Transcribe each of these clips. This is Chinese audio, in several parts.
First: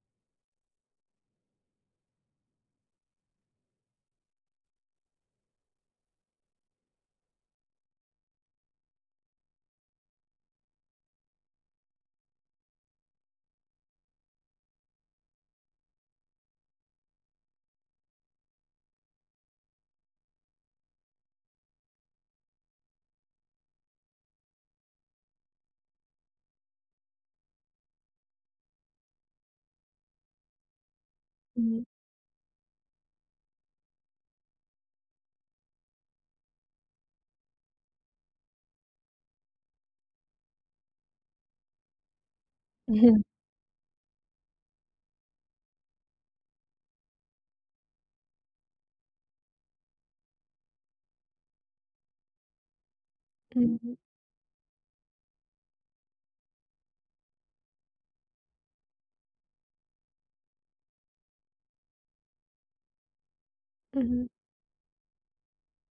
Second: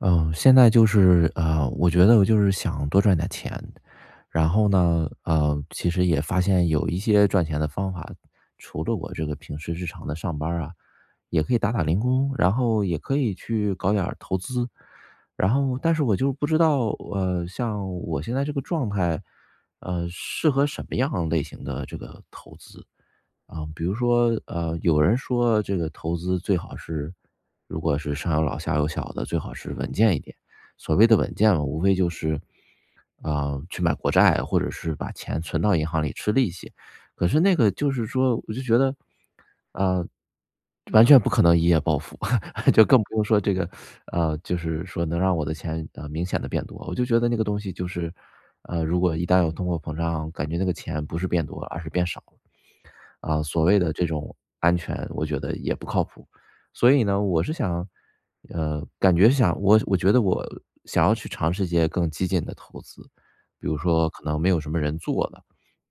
嗯，现在就是我觉得我就是想多赚点钱，然后呢，其实也发现有一些赚钱的方法，除了我这个平时日常的上班儿啊，也可以打打零工，然后也可以去搞点儿投资，然后但是我就不知道，像我现在这个状态，适合什么样类型的这个投资？啊，比如说，有人说这个投资最好是，如果是上有老下有小的，最好是稳健一点。所谓的稳健嘛，无嗯，非就是，去买国债，或者是把钱存到银行里吃利息。可是那个就是说，我就觉得，啊、完全不可能一夜暴富，就更不嗯用说这个，就是说能让我的钱明显的变多。我就觉得那个东西就是，如果一旦有通货膨胀，感觉那个钱不是变多，而是变少了。所谓的嗯这种安全，我觉得也不靠谱。所以呢，我是想，呃，感觉想我觉得我想要去尝试一些更激进的投资，比如说可嗯能没有什么人做的，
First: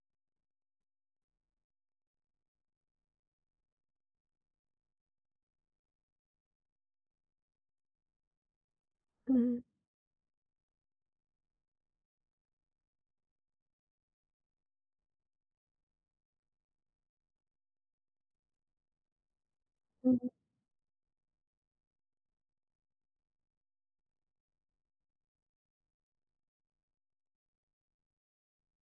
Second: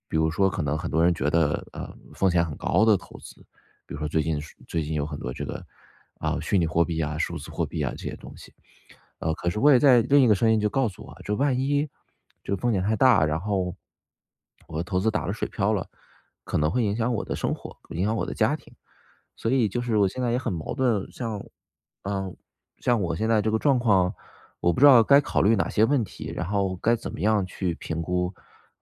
比如说可能很多人觉得风险很高的投资，比如说最近有很多这个虚拟货币啊、数字货币啊这些东西。可是嗯我也在另一个声音就告诉我，这万一这个风险太大，然后我投资打了水漂了，可能会影响我的生活，影响我的家庭。所以就是我现在也嗯很矛盾，嗯、像我现在这个状况，我不知道该考虑哪些问题，然后该怎么样去评估，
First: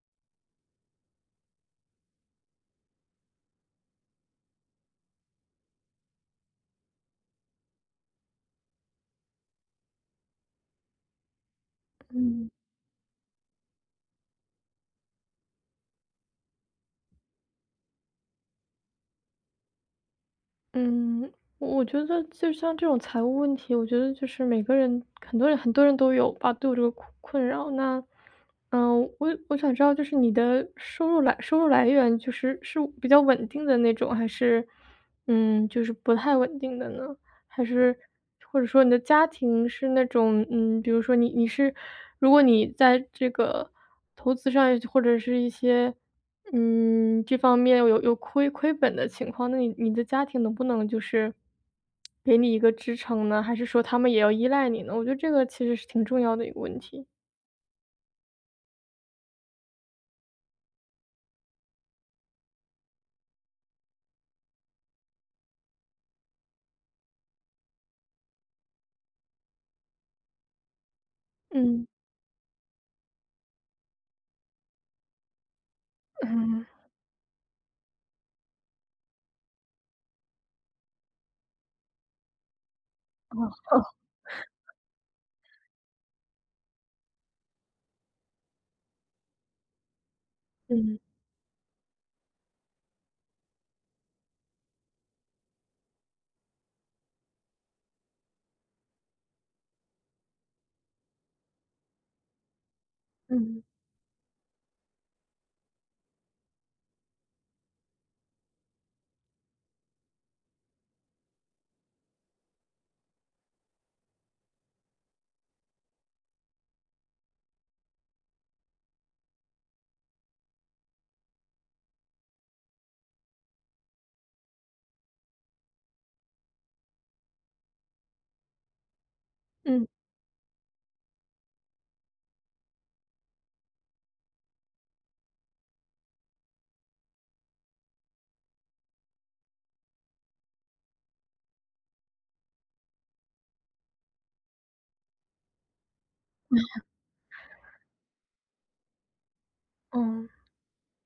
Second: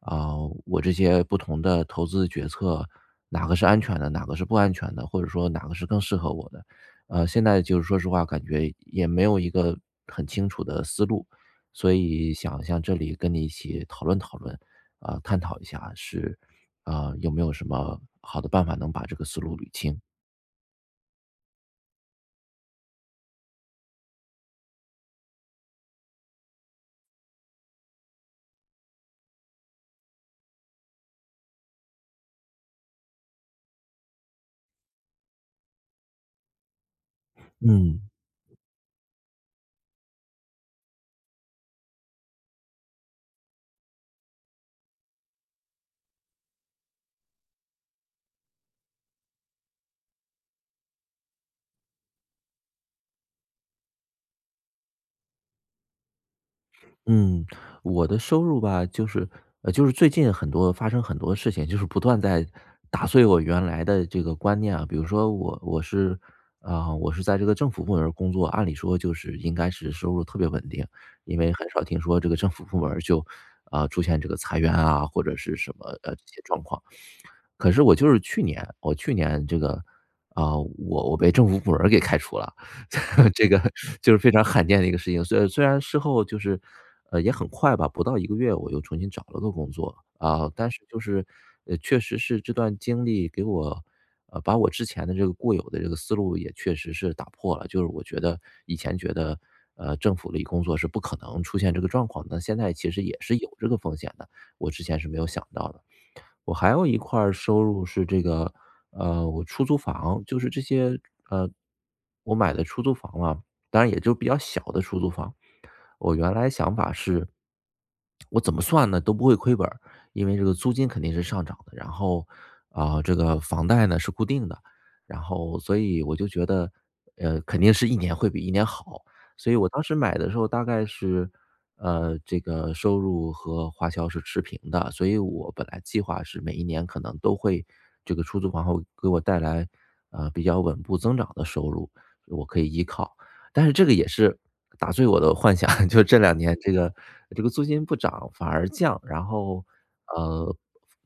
啊、我这些不同的投资决策，哪个是安全的，哪个是不安全的，或者说哪个是更适合我的。现在就是说实话，感觉也没有一个很清楚的思路，所以嗯想向这里跟你一起讨论讨论，探讨一下是，有没有什么好的办法能把这个思路捋清？嗯,我觉得就像这种财务问题，我觉得就是每个人，很多人都有吧，都有这个困扰。那，嗯，我想知道，就是你的收入来源，就是比较稳定的那种，还是，嗯，就是不太稳定的呢？还是嗯。或者说你的家庭是那种，嗯，比如说你是如果你在这个投资上或者是一些，嗯，这方面有亏本的情况，那你的家庭能不能就是给你一个支撑呢？还是说他们也要依赖你呢？我觉得这个其实是挺重要的一个问题。嗯，我的收入吧，就是就是最近很多发生很多事情，就是不断在打碎我原来的这个观念啊。比如说我是在这个政府部门儿工作，按理说就是应该是收入特别稳定，因为很少嗯听说这个政府部门儿就出现这个裁员啊或者是什么这些状嗯况。可是我去年这个，啊，我被政府部门儿给开除了，这个就是非常罕见的一个事情。虽然事后就是，也很快吧，不到1个月我又重新找了个工作，啊，但是就嗯是，确实是这段经历给我把我之前的这个固有的这个思路也确实是打破了。就是我觉得以前觉得，政府里工作是不可能出现这个状况的，但现在其实也是有嗯这个风险的，我之前是没有想到的。我还有一块儿收入是这个，我出租房，就是这些，呃，我买的出租房啊，当然也就比较小的出租房，我原来想法是，我怎么算呢都不会亏本儿，因为这个租金肯定是上涨的，然后这个房贷呢是固定的，然后所以我就觉得，肯定是一年会比一年好，所以我当嗯时买的时候大概是，这个收入和花销是持平的，所以我本来计划是每一年可能都会这个出租房会给我带来比较稳步增长的收入，我可以依靠。但是这个也是打碎我的幻想，就这2年这个租金不涨反而降，然后，嗯呃，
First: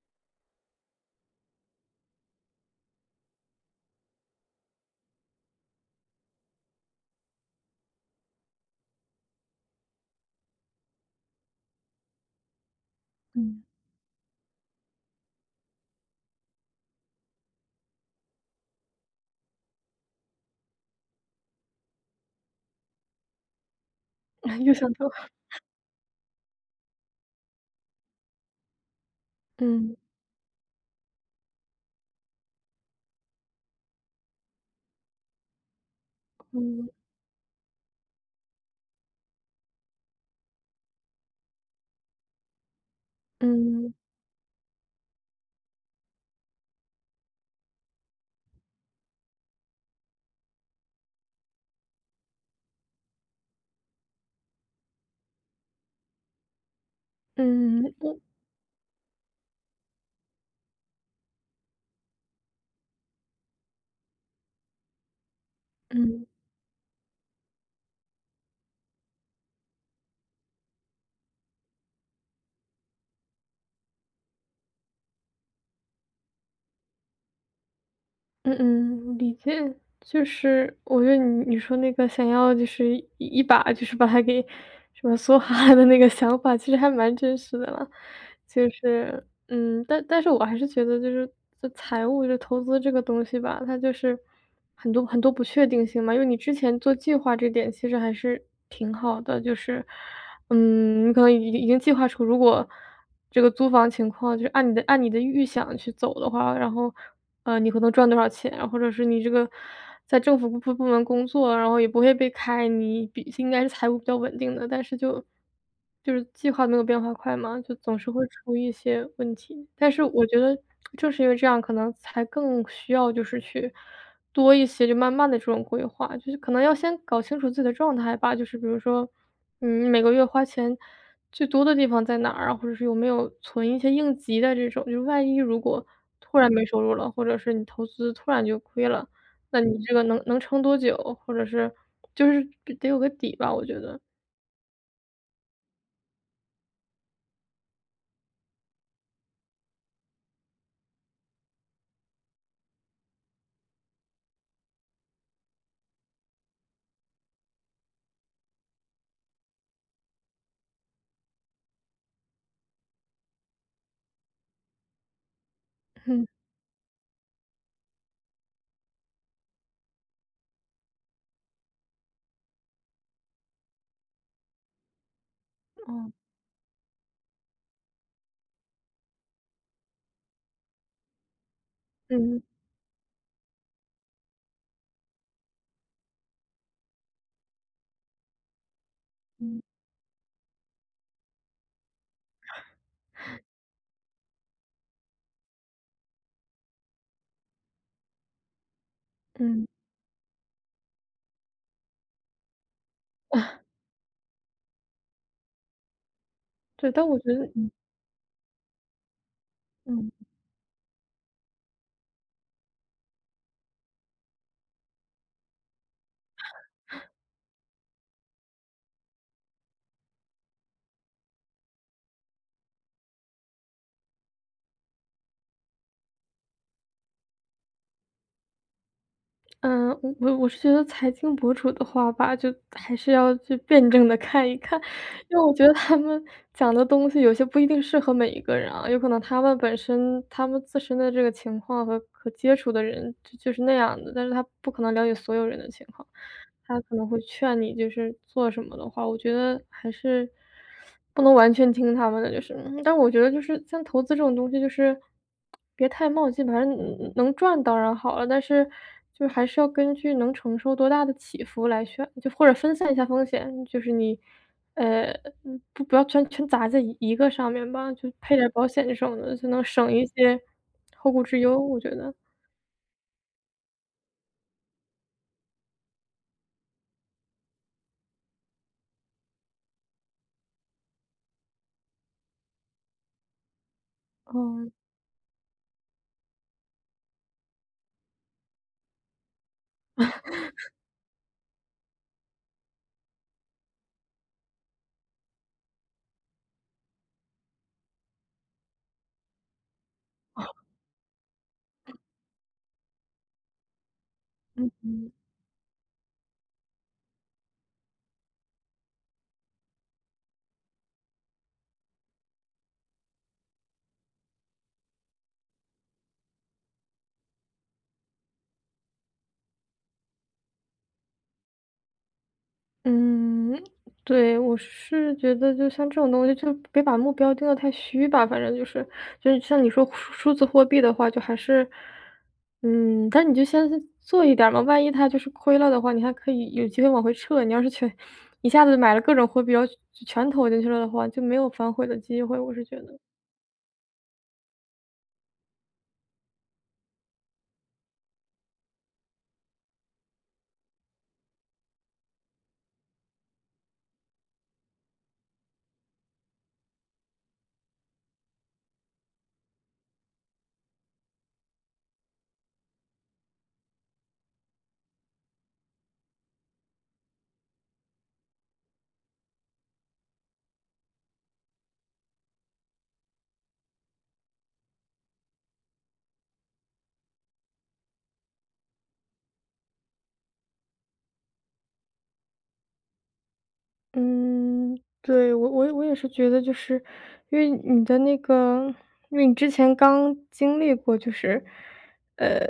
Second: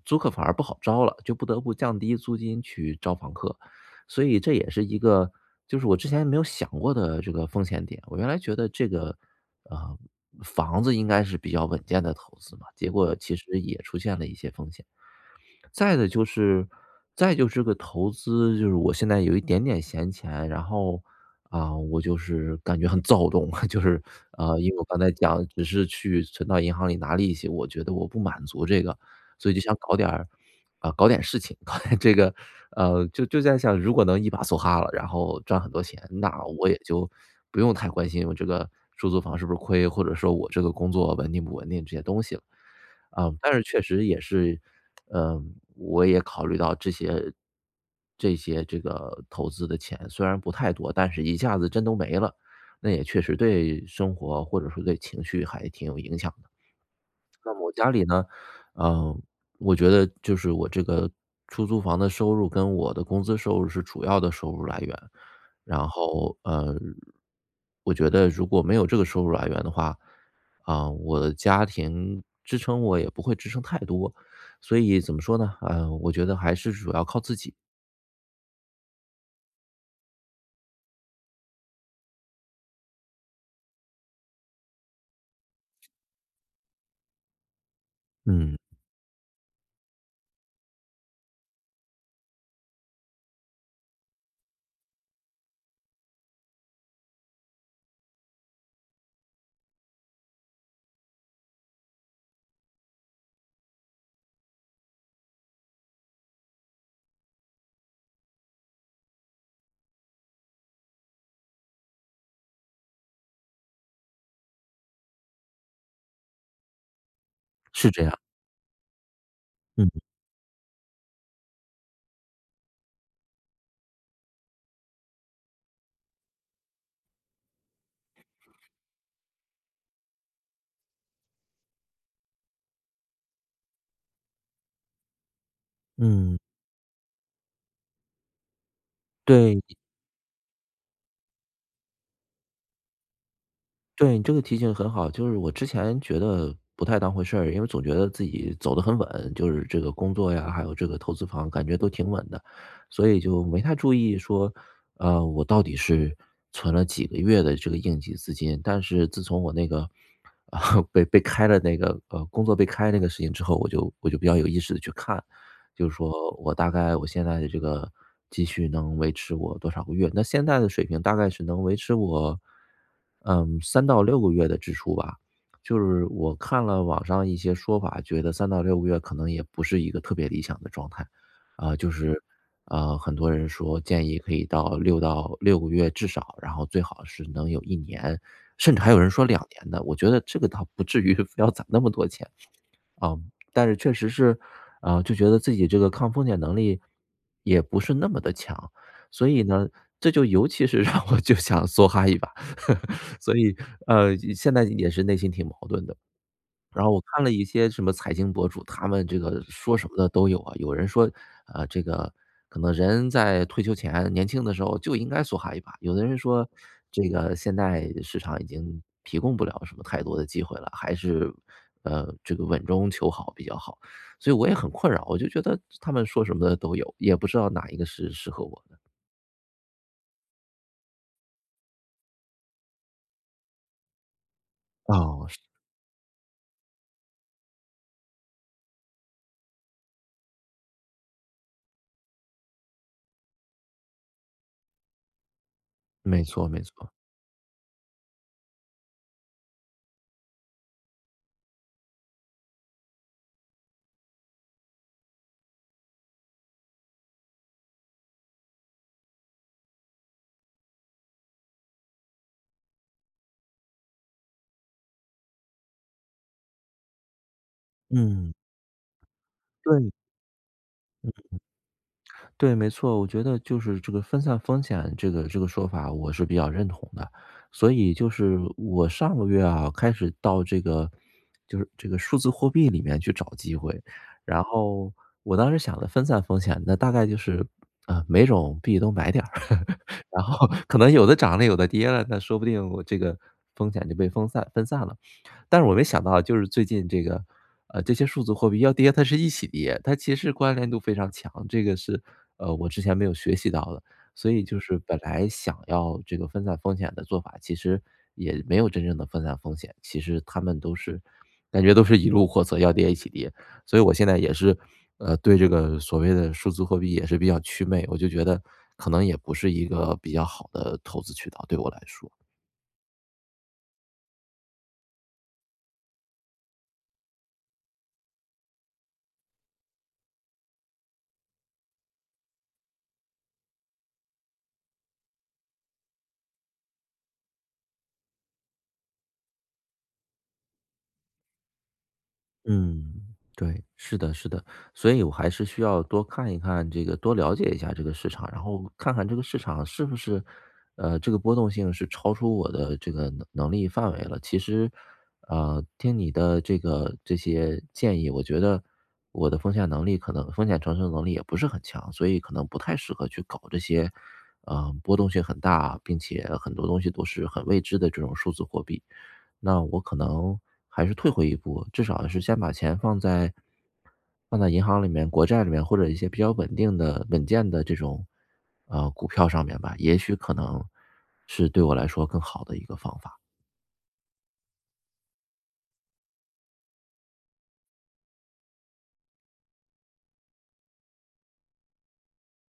租客反而不好招了，就不得不降低租金去招房客。所以这也是一个就是我之前没有想过的这个风险点，我原来觉得这个，呃，房子应该是比较稳健的投资嘛，结果其实嗯，也出现了一些风险。再的就是再就是个投资，就是我现在有一点点闲钱，然后，啊，我就是感觉很躁动，就是因又为我想刚到，才讲只是去存到银行里拿利息，我觉得我不满足这个，所以就想嗯搞点儿啊，搞点事情，搞点这个，就在想，如果能一把梭哈了，然后赚很多钱，那我也嗯就不用太关心我这个出租房是不是亏，或者说我这个工作稳定不稳定这些东西了。啊，但是确嗯实也是，我也考虑到这些这个投资的钱虽然不太多，但是一下子真都没了，那也确实对生活或者说对情绪还挺有影响。嗯家里嗯呢，嗯，我觉得就是我这个出租房的收入跟我的工资收入是主要的收入来源。然嗯。后，我觉得如果没有这个收入来源的话，我的家庭支撑我也不会支撑太多。所以怎么说呢？我觉得还是主要靠自己。嗯嗯，理解。就是我觉得你说那个想要就是一把就是把它给什么梭哈的那个想法，其实还蛮真实的了，嗯，就是嗯，但是我还是觉得就是这财务就投资这个东西吧，它就是很多不确定性嘛。因为你之前做计划这点其实还是挺好的，就是嗯，你可能已经计划出如果。这个租房情况，就是按你的预想去走的话，然后，你可能赚多少钱，或者是你这个在政府部门工作，然后也不会被开，你比应该是财务比较稳定的，但是就是计划没有变化快嘛，就是总这是样。会出一些问题。但嗯是我觉得正是因为这样，可能才更需要就是去多一些，就慢慢的这种规划，就是可能要先搞清楚自己的状态吧，就是比如说，嗯，每个月花钱最多的地方在哪儿啊？或者是有没有存一些应急的这种，就是万一如果突嗯，然没收入了，或者是你投资突然就亏了，那对，你嗯这个能撑多久？或者是就是得有个底吧，我觉得。对，你这个提醒很好，就是我之前觉得不太当回事儿，因为总觉得自己走得很稳，就是这个工作呀，还有这个投资房，感觉都挺稳的，所以就没太注意说，我到底是存了几个月的这个应急资金。但是自从我那个，被开了那个工作被开那个事情之后，我就比较有意识的去看，就是嗯，说我大概我现在的这个积蓄能维持我多少个月？那现在的水平大概是能维持我，三到六个月的支出吧。就是哦，我看了网上一些说法，觉得三到六个月可能也不是一个特别理想的状态。啊，就是，嗯，很多人说建议可以到六个月至少，然后最好是能有一年，甚至还有人说两嗯。年的，我觉得这个倒不至于 非要攒那么多钱。啊，但是确实是，就觉得自己这个抗风险能力也不是那么的强，所以嗯，呢，这就尤其是 让我就想梭哈一把，所以，现在也是内心挺矛盾的。然对，后我但我看了觉一得些嗯。什么财经博主，他们这个说什么的嗯。都有啊。有人说，这个可能人在退休前年轻的时候就应该梭哈一把；有的人说，这个现在市场已经提供不了什么太多的机会了，还是这个稳中求好比较好。所以我也很困扰，我就觉得他们说什么的都有，也不知道哪一个是适合我的。嗯，我是觉得财经博主的话吧，就还是要去辩证的看一看，哦，因是为我觉得他们讲的东西有些不一定适合每一个人啊，有可能他们本身他们自身的这个情况和接触的人就是那样的，但是他不可能了解所有人的情况。没错没他错，可能会劝你就是做什么的话，我觉得还是不能完全听他们的，就是。嗯但我觉得就是像投资这种东西，就是别太冒进，反正能赚当然好了，但是就是还是要根据能承受多大的起伏来选，就或者分散一下风险，就是你，呃，嗯不要全砸在一个上面吧，就嗯，配点保险这种的，就能省对。一些后顾之忧，我觉得。对，没错，我觉得就是这个分散风险这个说法，我是比较认同的。所以就是我上个月啊，开始到这个数字货币里面去找机会，然嗯，后我当时想的分散风险，那大概就是每种币都买点儿。然后可能有的涨了，有的跌了，那说不定我这个风险就被分散分散了。但是我没想到就是最近这个，这些数字货币要跌，它是一起跌，它其实关联度非常强，这个是，我之前没有学习到的。所以就嗯是本嗯。来想要这个分散风险的做法，其实也没有真正的分散风险，其实他们都是感觉都是一路货色，要跌一起跌。所以我现在也是，对这个所谓的数字货币也是比较祛魅，我就觉得可能也不是一个比较好的投资渠道，对我来说。嗯，对，我是觉得就像这种东西，就别把目标定得太虚吧。反正就是，就是像你说数字货币的话，就还是，嗯，但你就先做一点儿嘛。万一它就是亏了的话，你还可以有机会往回撤。你要是全一下子买了各种货币，然后全投进去了的话，就没有反悔的机会。我是觉嗯，得。对，是的，是的，所以我还是需要多看一看这个，多了解一下这个市场，然后看看这个市场是不是，这个波动性是超出我的这个能力范围了。其实，听你的这个这些建议，我觉得我的风险能力可能风险承受能力也不是很强，所以可能不太适合去搞这些，波动性很大，并且很多东西都是很未知的这种数字货币。那我可能还是退回一步，至少是先把钱放在银行里面、国债里面，或者一些比较稳定的、稳健的这种股票上面吧，也许可能是对我来说更好的一个方法。嗯，对，我也是觉得就是，因为你的那个，因为你之前刚经历过，就是，呃，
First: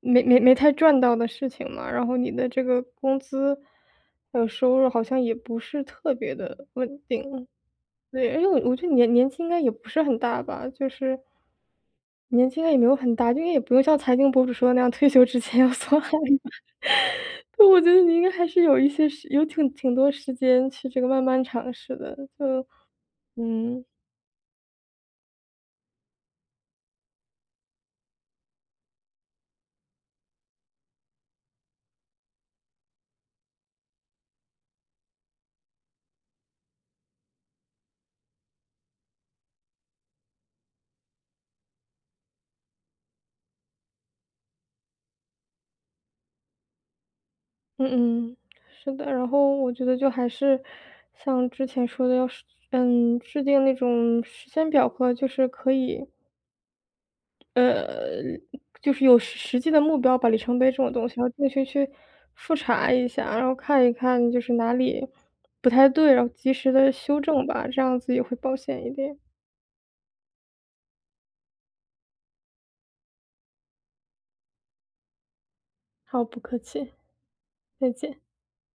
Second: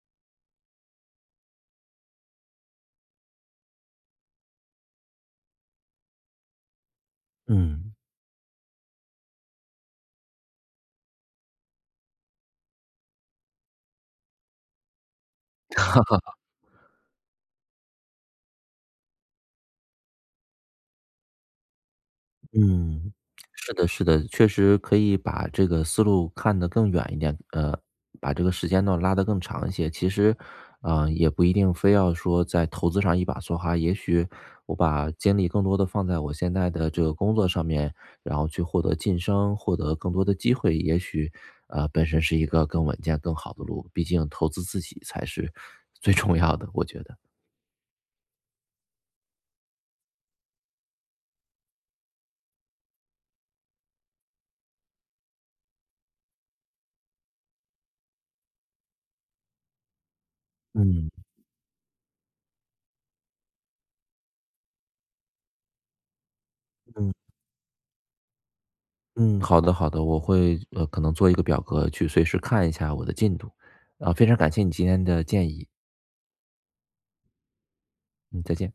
没太赚到的事情嘛，然后你的这个工资还有收入好像也不是特别的稳定，嗯。对，而且我觉得你年纪应该也不是很大吧，就是年纪应该也没有很大，就应该也不用像财经博主说的那样，退休之前要 做好就 我觉得你应该还是有一些挺多时间去这个慢慢尝试的，就嗯，是嗯，的，是的，确实可以把这个思路看得更远一点，把这个时间段拉得更长一些。其实，也不一定非要说在投资上一把梭哈，也许我把精力更多的放在我现在的这个工作上面，然后去获得晋升，获得更多的机会，也许，本身是一个更稳健、更好的路。毕竟投资自己才是最重要的，我觉得。嗯嗯，是的。然后我觉得就还是像之前说的，要是嗯，制定那种时间表格，就是可以呃，就是有实际的目标吧，里程碑这种东西，嗯然后定期去复查一下，然后看一看就是哪里不太对，然后及时的嗯。修正吧，这样子也会保险一点。嗯，好的好的，我会可能做一个表格去随时看一下我的进度，非常感谢你今天的建议，好，不客气，再见。嗯，再见。